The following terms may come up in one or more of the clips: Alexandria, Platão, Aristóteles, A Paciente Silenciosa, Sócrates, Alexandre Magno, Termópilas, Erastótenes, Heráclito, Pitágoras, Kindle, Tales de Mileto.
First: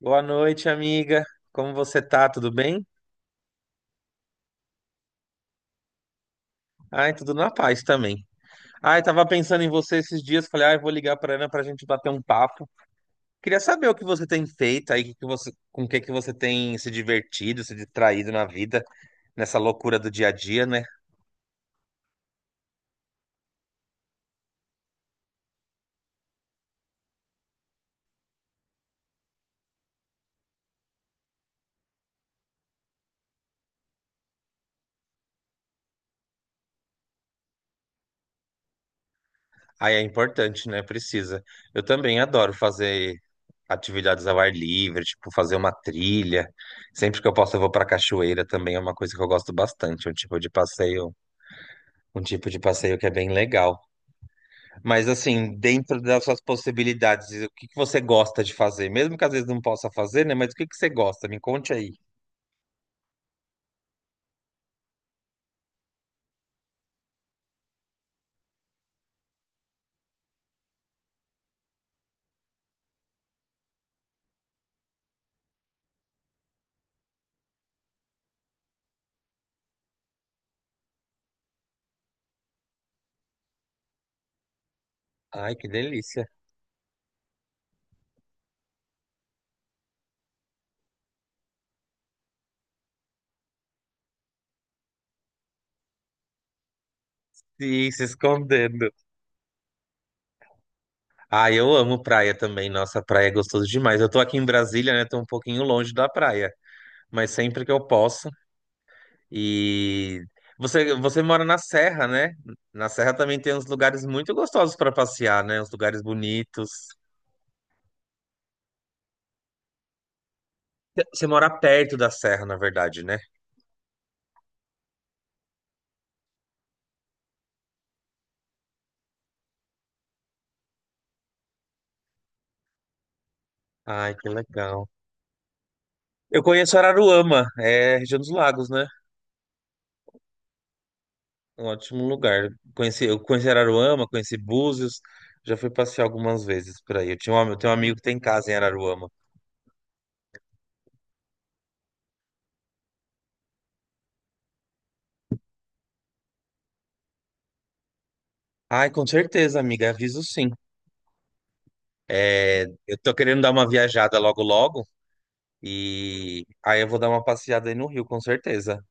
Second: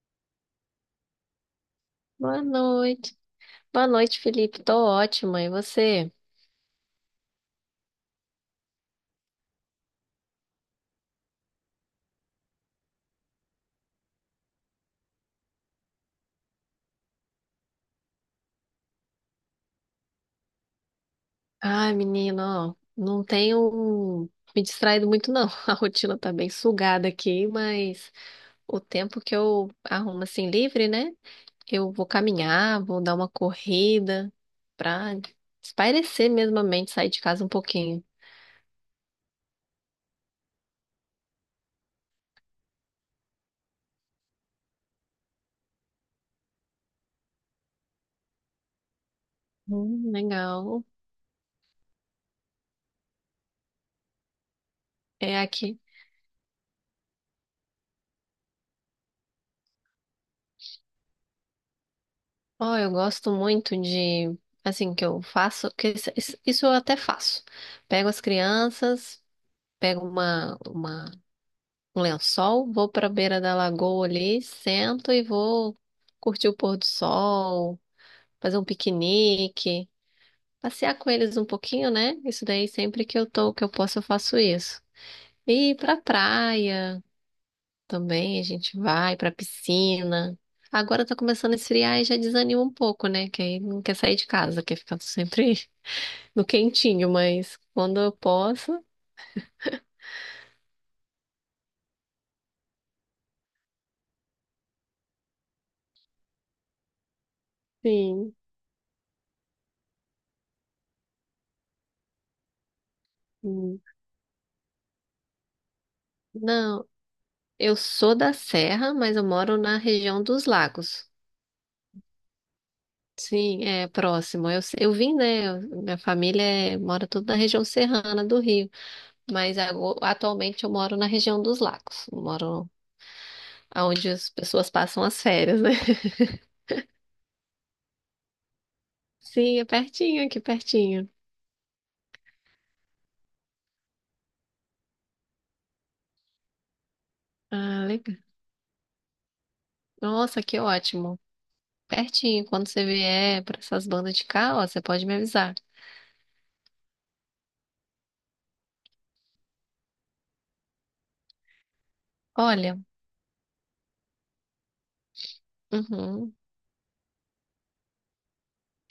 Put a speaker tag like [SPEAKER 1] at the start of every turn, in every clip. [SPEAKER 1] Boa noite, amiga. Como você tá?
[SPEAKER 2] Boa
[SPEAKER 1] Tudo bem?
[SPEAKER 2] noite. Boa noite, Felipe. Tô ótima. E você?
[SPEAKER 1] Ai, tudo na paz também. Ai, tava pensando em você esses dias, falei, ai, vou ligar pra Ana pra gente bater um papo. Queria saber o que você tem feito aí, com o que que você tem se divertido, se distraído na vida, nessa loucura do dia a dia, né?
[SPEAKER 2] Ai, menino, ó, não tenho me distraído muito, não. A rotina tá bem sugada aqui, mas o tempo que eu arrumo assim livre, né? Eu vou caminhar, vou dar uma corrida pra espairecer mesmo a mente, sair de casa um pouquinho.
[SPEAKER 1] Ai, é importante, né? Precisa. Eu também adoro fazer atividades ao ar livre, tipo fazer uma trilha. Sempre que eu posso, eu vou pra cachoeira também, é uma coisa que eu gosto bastante,
[SPEAKER 2] Legal.
[SPEAKER 1] um tipo de passeio que é bem legal. Mas
[SPEAKER 2] É
[SPEAKER 1] assim,
[SPEAKER 2] aqui.
[SPEAKER 1] dentro das suas possibilidades, o que que você gosta de fazer? Mesmo que às vezes não possa fazer, né? Mas o que que você gosta? Me conte aí.
[SPEAKER 2] Ó, eu gosto muito de, assim, que eu faço, que isso eu até faço. Pego as crianças. Pego um lençol, vou para a beira da lagoa ali, sento e vou curtir o pôr do sol, fazer um piquenique, passear com eles um pouquinho, né? Isso daí sempre que eu tô, que eu posso, eu faço isso.
[SPEAKER 1] Ai, que
[SPEAKER 2] E ir pra
[SPEAKER 1] delícia.
[SPEAKER 2] praia também, a gente vai pra piscina. Agora tá começando a esfriar e já desanima um pouco, né? Que aí não quer sair de casa, quer ficar sempre no quentinho, mas
[SPEAKER 1] Ih,
[SPEAKER 2] quando
[SPEAKER 1] se
[SPEAKER 2] eu posso,
[SPEAKER 1] escondendo. Ah, eu amo praia também. Nossa, praia é gostoso demais. Eu tô aqui em Brasília, né? Tô um pouquinho longe da praia, mas sempre que eu posso.
[SPEAKER 2] sim.
[SPEAKER 1] E você mora na Serra, né? Na Serra também tem uns
[SPEAKER 2] Hum.
[SPEAKER 1] lugares muito gostosos para passear, né? Uns lugares bonitos.
[SPEAKER 2] Não. Eu sou da Serra, mas eu moro na região dos Lagos.
[SPEAKER 1] Você mora perto da Serra, na verdade, né?
[SPEAKER 2] Sim, é próximo. Eu vim, né? Minha família mora tudo na região serrana do Rio, mas atualmente eu moro na região dos Lagos. Eu moro onde
[SPEAKER 1] Ai, que
[SPEAKER 2] as pessoas
[SPEAKER 1] legal.
[SPEAKER 2] passam as férias, né?
[SPEAKER 1] Eu conheço Araruama, é região dos lagos, né?
[SPEAKER 2] Sim, é pertinho, aqui pertinho.
[SPEAKER 1] É um ótimo lugar. Eu conheci Araruama, conheci Búzios, já fui passear algumas vezes por aí. Eu tenho um
[SPEAKER 2] Ah,
[SPEAKER 1] amigo que
[SPEAKER 2] legal.
[SPEAKER 1] tem casa em Araruama.
[SPEAKER 2] Nossa, que ótimo. Pertinho. Quando você vier para essas bandas de cá, ó, você pode me avisar.
[SPEAKER 1] Ai, com certeza, amiga, aviso sim. É,
[SPEAKER 2] Olha,
[SPEAKER 1] eu tô querendo dar uma viajada logo logo
[SPEAKER 2] uhum.
[SPEAKER 1] e aí eu vou dar uma passeada aí no Rio, com certeza.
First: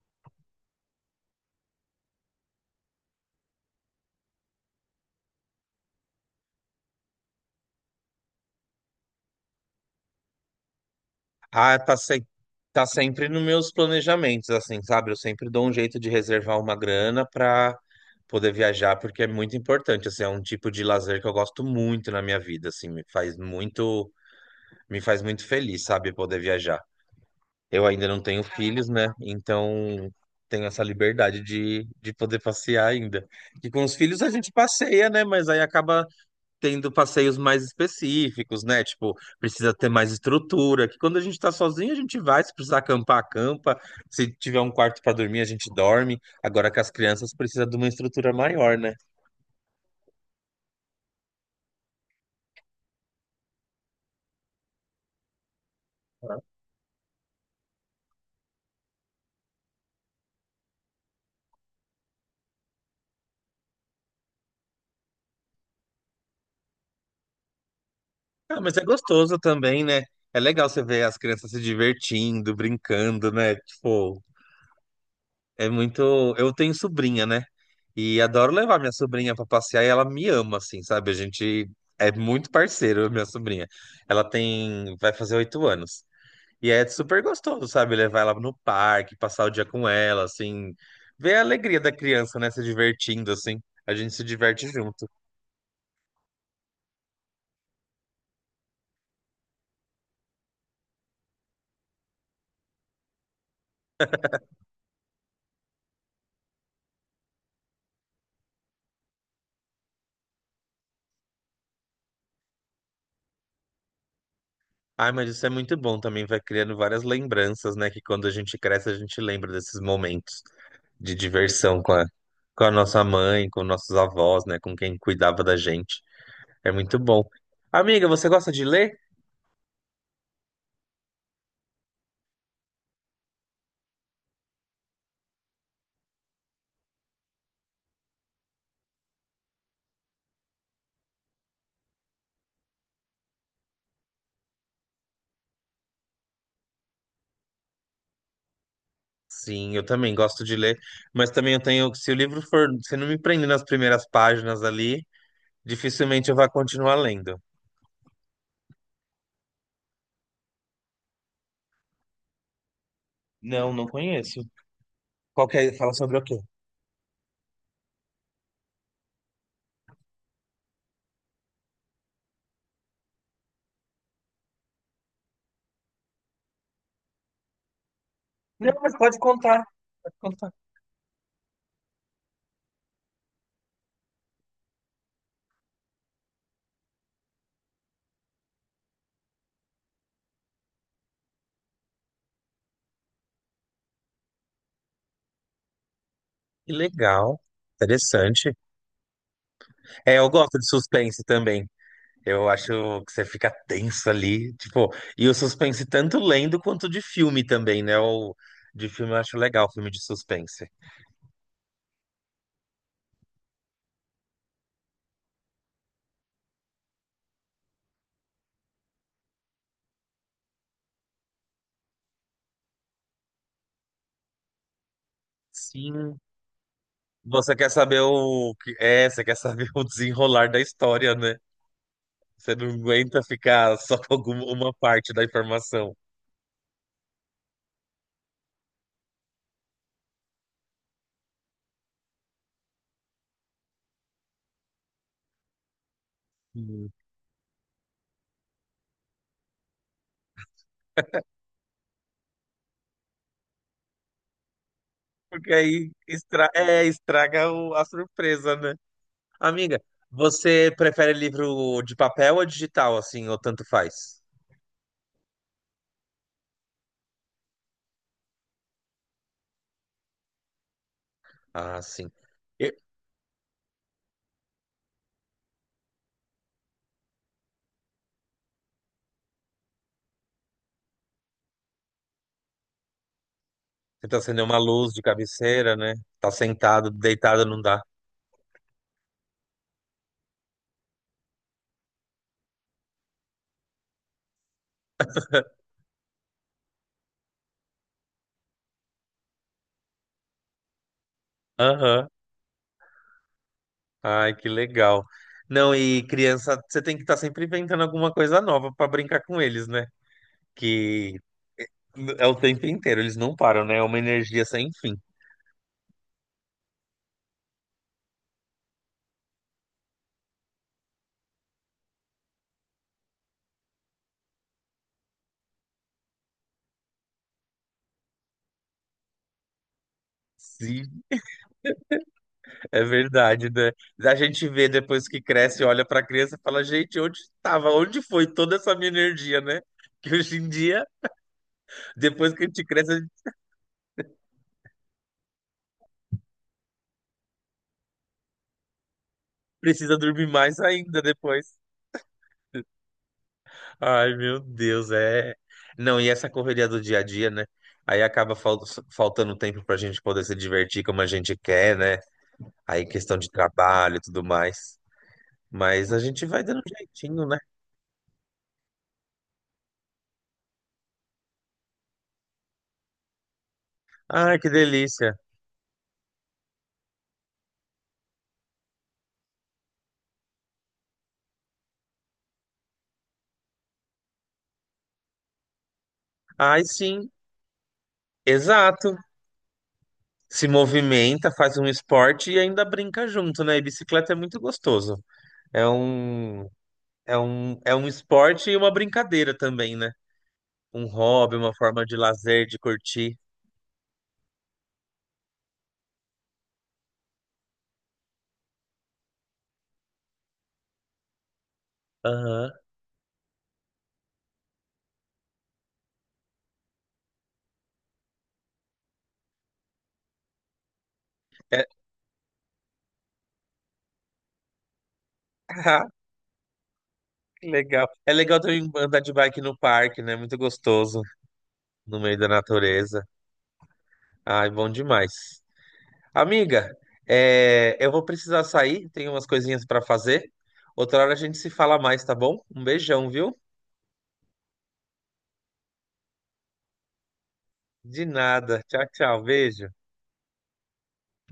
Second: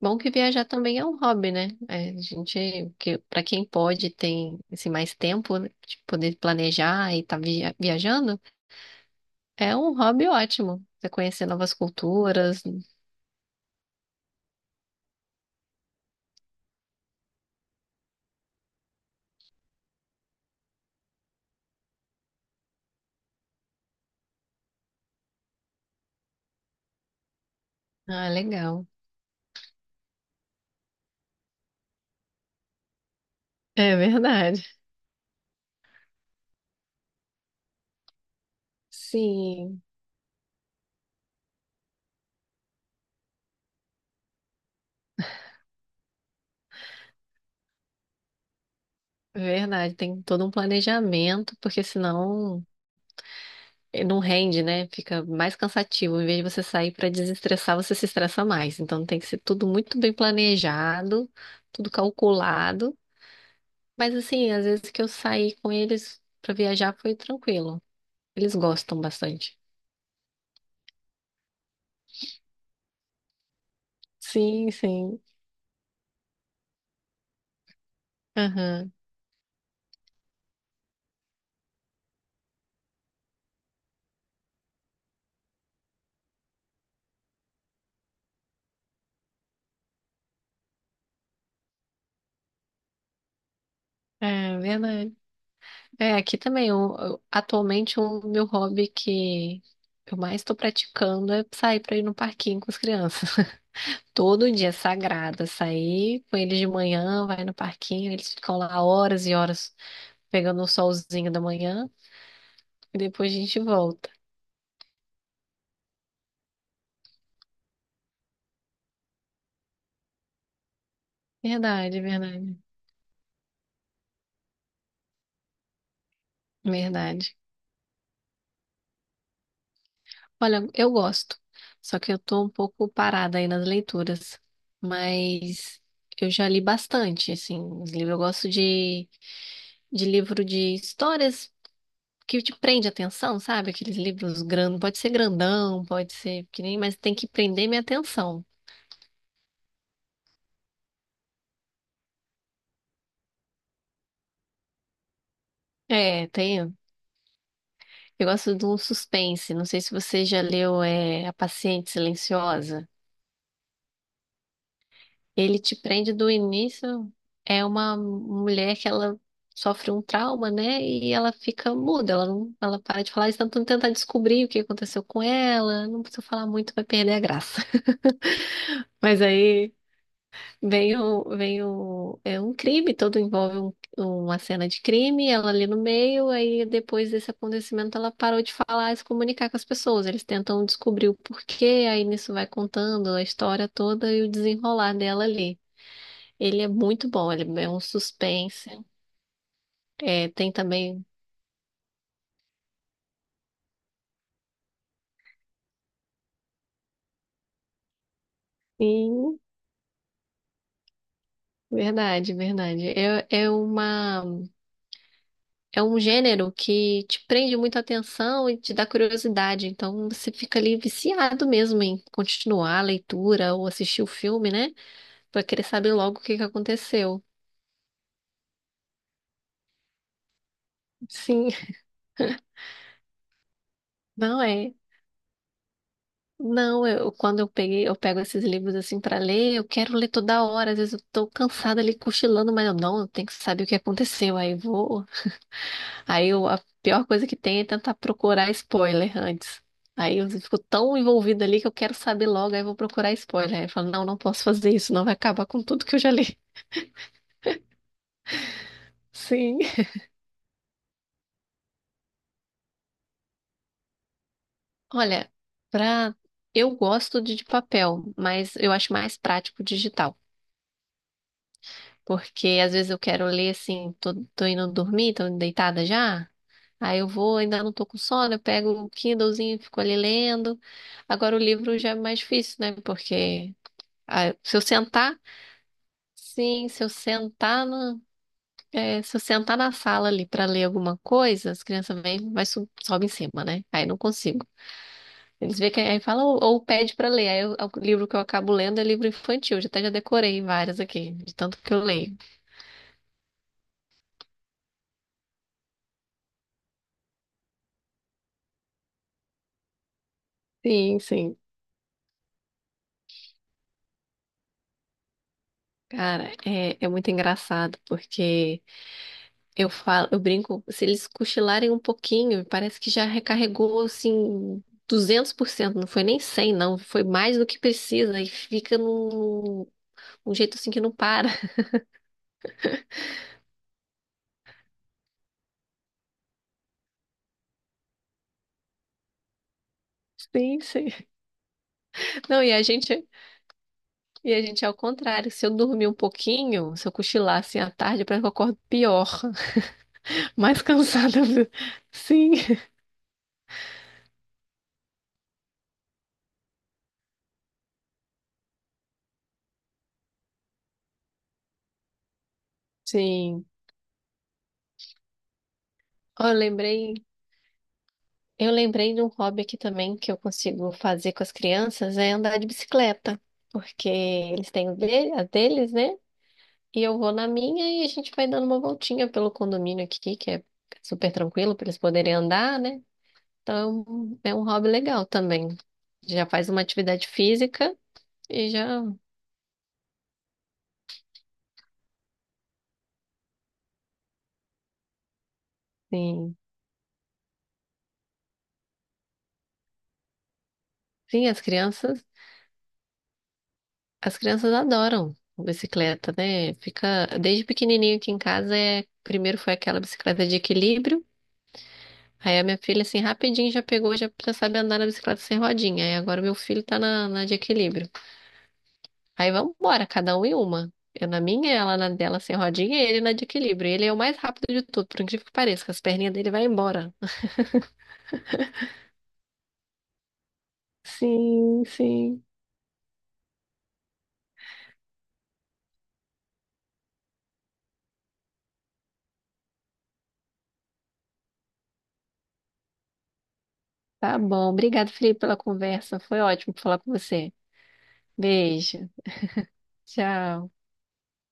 [SPEAKER 2] Bom que viajar também é um hobby, né? É, a gente, que, para quem pode, tem assim, mais tempo né, de poder planejar e estar viajando, é um hobby ótimo. Você conhecer novas
[SPEAKER 1] Ah, tá, se...
[SPEAKER 2] culturas.
[SPEAKER 1] Tá sempre nos meus planejamentos, assim, sabe? Eu sempre dou um jeito de reservar uma grana pra poder viajar, porque é muito importante, assim, é um tipo de lazer que eu gosto muito na minha vida, assim, me faz muito feliz, sabe, poder viajar. Eu ainda não
[SPEAKER 2] Ah,
[SPEAKER 1] tenho
[SPEAKER 2] legal.
[SPEAKER 1] filhos, né? Então tenho essa liberdade de poder passear ainda. E com os
[SPEAKER 2] É
[SPEAKER 1] filhos a gente
[SPEAKER 2] verdade.
[SPEAKER 1] passeia, né? Mas aí acaba tendo passeios mais específicos, né? Tipo, precisa
[SPEAKER 2] Sim,
[SPEAKER 1] ter mais estrutura, que quando a gente tá sozinho, a gente vai, se precisar acampar, acampa, se tiver um quarto pra dormir, a gente dorme. Agora com as crianças precisa de uma estrutura maior, né?
[SPEAKER 2] é verdade. Tem todo um planejamento, porque senão não rende, né? Fica mais cansativo. Em vez de você sair para desestressar, você se estressa mais. Então tem que ser tudo muito bem planejado, tudo calculado. Mas assim, às vezes que eu saí com eles pra viajar foi tranquilo. Eles
[SPEAKER 1] Ah, mas é
[SPEAKER 2] gostam
[SPEAKER 1] gostoso
[SPEAKER 2] bastante.
[SPEAKER 1] também, né? É legal você ver as crianças se divertindo, brincando, né? Tipo,
[SPEAKER 2] Sim, sim.
[SPEAKER 1] é muito. Eu tenho sobrinha, né? E adoro levar minha
[SPEAKER 2] Aham.
[SPEAKER 1] sobrinha pra passear e ela me ama, assim, sabe? A gente é muito parceiro, minha sobrinha. Ela tem. Vai fazer 8 anos. E é super gostoso, sabe? Levar ela no parque, passar o dia com ela, assim. Ver a alegria da criança, né? Se divertindo, assim. A gente se
[SPEAKER 2] É
[SPEAKER 1] diverte junto.
[SPEAKER 2] verdade. É, aqui também, atualmente o meu hobby que eu mais estou praticando é sair pra ir no parquinho com as crianças. Todo dia é sagrado, sair com eles de manhã, vai no parquinho, eles ficam lá horas e horas pegando o solzinho da manhã e depois a gente volta.
[SPEAKER 1] Ai, mas isso é muito bom também. Vai criando várias lembranças, né? Que quando a gente cresce, a gente lembra desses momentos de diversão
[SPEAKER 2] Verdade, verdade,
[SPEAKER 1] com a nossa mãe, com nossos avós, né? Com quem cuidava da gente. É muito bom.
[SPEAKER 2] verdade.
[SPEAKER 1] Amiga, você gosta de ler?
[SPEAKER 2] Olha, eu gosto, só que eu tô um pouco parada aí nas leituras, mas eu já li bastante, assim, os livros. Eu gosto de livro de histórias que te prende a atenção, sabe? Aqueles livros grandes, pode ser grandão, pode ser pequenininho, mas tem que prender minha atenção.
[SPEAKER 1] Sim, eu também gosto de ler. Mas também eu tenho. Se o livro for. Se não me prender nas primeiras páginas ali.
[SPEAKER 2] É,
[SPEAKER 1] Dificilmente eu vá
[SPEAKER 2] tem.
[SPEAKER 1] continuar lendo.
[SPEAKER 2] Eu gosto de um suspense, não sei se você já leu, é, A Paciente Silenciosa.
[SPEAKER 1] Não, não conheço. Qual que
[SPEAKER 2] Ele
[SPEAKER 1] é?
[SPEAKER 2] te
[SPEAKER 1] Fala
[SPEAKER 2] prende
[SPEAKER 1] sobre o
[SPEAKER 2] do
[SPEAKER 1] quê?
[SPEAKER 2] início. É uma mulher que ela sofre um trauma, né? E ela fica muda, ela não, ela para de falar, eles tentam tentar descobrir o que aconteceu com ela. Não precisa falar muito, vai perder a graça.
[SPEAKER 1] Não, mas pode
[SPEAKER 2] Mas
[SPEAKER 1] contar,
[SPEAKER 2] aí
[SPEAKER 1] pode contar.
[SPEAKER 2] é um crime, todo envolve uma cena de crime, ela ali no meio, aí depois desse acontecimento ela parou de falar e se comunicar com as pessoas. Eles tentam descobrir o porquê, aí nisso vai contando a história toda e o desenrolar dela ali. Ele é
[SPEAKER 1] Que
[SPEAKER 2] muito bom,
[SPEAKER 1] legal,
[SPEAKER 2] ele é um
[SPEAKER 1] interessante.
[SPEAKER 2] suspense.
[SPEAKER 1] É, eu
[SPEAKER 2] É, tem
[SPEAKER 1] gosto de
[SPEAKER 2] também.
[SPEAKER 1] suspense também. Eu acho que você fica tenso ali, tipo, e o suspense tanto lendo quanto de filme também, né? O de filme eu acho
[SPEAKER 2] Sim,
[SPEAKER 1] legal, filme de suspense.
[SPEAKER 2] verdade, verdade. É, é um gênero que te prende muita atenção e te dá curiosidade. Então você fica ali viciado mesmo em continuar a leitura ou assistir o filme, né? Pra querer saber
[SPEAKER 1] Sim.
[SPEAKER 2] logo o que que aconteceu.
[SPEAKER 1] Você quer saber o que é, você quer saber o desenrolar da história, né?
[SPEAKER 2] Sim.
[SPEAKER 1] Você não aguenta ficar só com
[SPEAKER 2] Não
[SPEAKER 1] alguma uma
[SPEAKER 2] é.
[SPEAKER 1] parte da informação.
[SPEAKER 2] Não, eu, quando eu peguei, eu pego esses livros assim pra ler, eu quero ler toda hora, às vezes eu tô cansada ali cochilando, mas eu não, eu tenho que saber o que aconteceu, aí vou. Aí a pior coisa que tem é tentar procurar spoiler antes. Aí eu fico tão envolvida ali que eu quero saber logo, aí eu vou procurar spoiler. Aí eu falo, não, não posso fazer isso, não vai acabar
[SPEAKER 1] Porque
[SPEAKER 2] com tudo
[SPEAKER 1] aí
[SPEAKER 2] que eu já li.
[SPEAKER 1] é, estraga a surpresa, né?
[SPEAKER 2] Sim.
[SPEAKER 1] Amiga, você prefere livro de papel ou digital, assim, ou tanto faz?
[SPEAKER 2] Olha, pra... eu gosto de papel, mas eu acho mais prático digital.
[SPEAKER 1] Ah, sim.
[SPEAKER 2] Porque às
[SPEAKER 1] E-
[SPEAKER 2] vezes eu quero ler assim, tô indo dormir, tô deitada já. Aí eu vou, ainda não tô com sono, eu pego o Kindlezinho, e fico ali lendo. Agora o livro já é mais difícil, né? Porque
[SPEAKER 1] Tenta
[SPEAKER 2] ah,
[SPEAKER 1] acender
[SPEAKER 2] se
[SPEAKER 1] uma
[SPEAKER 2] eu
[SPEAKER 1] luz de
[SPEAKER 2] sentar.
[SPEAKER 1] cabeceira, né? Tá
[SPEAKER 2] Sim, se eu
[SPEAKER 1] sentado, deitado, não
[SPEAKER 2] sentar
[SPEAKER 1] dá.
[SPEAKER 2] na, é, se eu sentar na sala ali para ler alguma coisa, as crianças vêm, sobe em cima, né? Aí não consigo. Eles veem que aí fala ou pede para ler. É o livro que eu acabo lendo é livro infantil. Já decorei várias aqui, de tanto que eu
[SPEAKER 1] Aham.
[SPEAKER 2] leio.
[SPEAKER 1] Ai, que legal. Não, e criança, você tem que estar sempre inventando alguma coisa nova pra brincar com eles, né?
[SPEAKER 2] Sim,
[SPEAKER 1] Que
[SPEAKER 2] sim.
[SPEAKER 1] é o tempo inteiro, eles não param, né? É uma energia sem fim.
[SPEAKER 2] Cara, é muito engraçado porque eu falo, eu brinco, se eles cochilarem um pouquinho, parece que já recarregou assim 200%, não foi nem 100%, não, foi mais do que precisa e fica num um jeito assim que
[SPEAKER 1] Se
[SPEAKER 2] não para.
[SPEAKER 1] É verdade, né? A gente vê depois que cresce, olha pra criança e fala, gente, onde estava? Onde foi toda essa minha energia, né? Que hoje em
[SPEAKER 2] Sim,
[SPEAKER 1] dia,
[SPEAKER 2] sim.
[SPEAKER 1] depois
[SPEAKER 2] Não,
[SPEAKER 1] que a gente cresce, a gente
[SPEAKER 2] e a gente é ao contrário. Se eu dormir um pouquinho, se eu cochilar assim à tarde, parece que eu acordo pior,
[SPEAKER 1] precisa dormir mais
[SPEAKER 2] mais
[SPEAKER 1] ainda
[SPEAKER 2] cansada.
[SPEAKER 1] depois.
[SPEAKER 2] Sim,
[SPEAKER 1] Ai, meu Deus, é. Não, e essa correria do dia a dia, né? Aí faltando tempo pra gente poder se divertir como a gente quer, né? Aí questão de
[SPEAKER 2] sim.
[SPEAKER 1] trabalho e tudo mais. Mas a gente
[SPEAKER 2] Ó,
[SPEAKER 1] vai dando um jeitinho, né?
[SPEAKER 2] eu lembrei de um hobby aqui também que eu consigo fazer com as crianças, é andar de bicicleta, porque
[SPEAKER 1] Ai, que
[SPEAKER 2] eles têm o
[SPEAKER 1] delícia.
[SPEAKER 2] dele, a deles, né? E eu vou na minha e a gente vai dando uma voltinha pelo condomínio aqui, que é super tranquilo para eles poderem andar, né? Então, é um hobby legal também. Já faz uma
[SPEAKER 1] Ai,
[SPEAKER 2] atividade
[SPEAKER 1] sim,
[SPEAKER 2] física e já,
[SPEAKER 1] exato. Se movimenta, faz um esporte e ainda brinca junto, né? E bicicleta é muito gostoso. É
[SPEAKER 2] sim.
[SPEAKER 1] um, é um esporte e uma brincadeira também, né? Um
[SPEAKER 2] Sim,
[SPEAKER 1] hobby, uma forma de lazer, de curtir.
[SPEAKER 2] as crianças adoram bicicleta, né? Fica desde pequenininho aqui em casa é, primeiro foi aquela bicicleta de equilíbrio. Aí a
[SPEAKER 1] Aham.
[SPEAKER 2] minha filha assim rapidinho já pegou, já sabe andar na bicicleta sem rodinha. Aí agora meu filho tá na de equilíbrio. Aí vamos embora, cada um em uma. Eu na minha,
[SPEAKER 1] É,
[SPEAKER 2] ela na dela sem rodinha e ele na de equilíbrio. Ele é o mais rápido de tudo, por incrível que pareça, que as
[SPEAKER 1] ah,
[SPEAKER 2] perninhas dele vai embora.
[SPEAKER 1] que legal. É legal também andar de bike no parque, né? Muito gostoso,
[SPEAKER 2] Sim,
[SPEAKER 1] no meio
[SPEAKER 2] sim.
[SPEAKER 1] da natureza. Ai, bom demais. Amiga, eu vou precisar sair, tenho umas coisinhas para fazer. Outra hora a gente se fala mais, tá bom? Um beijão, viu?
[SPEAKER 2] Tá bom. Obrigado, Felipe, pela conversa. Foi ótimo falar com você.
[SPEAKER 1] De nada. Tchau,
[SPEAKER 2] Beijo.
[SPEAKER 1] tchau. Beijo.
[SPEAKER 2] Tchau.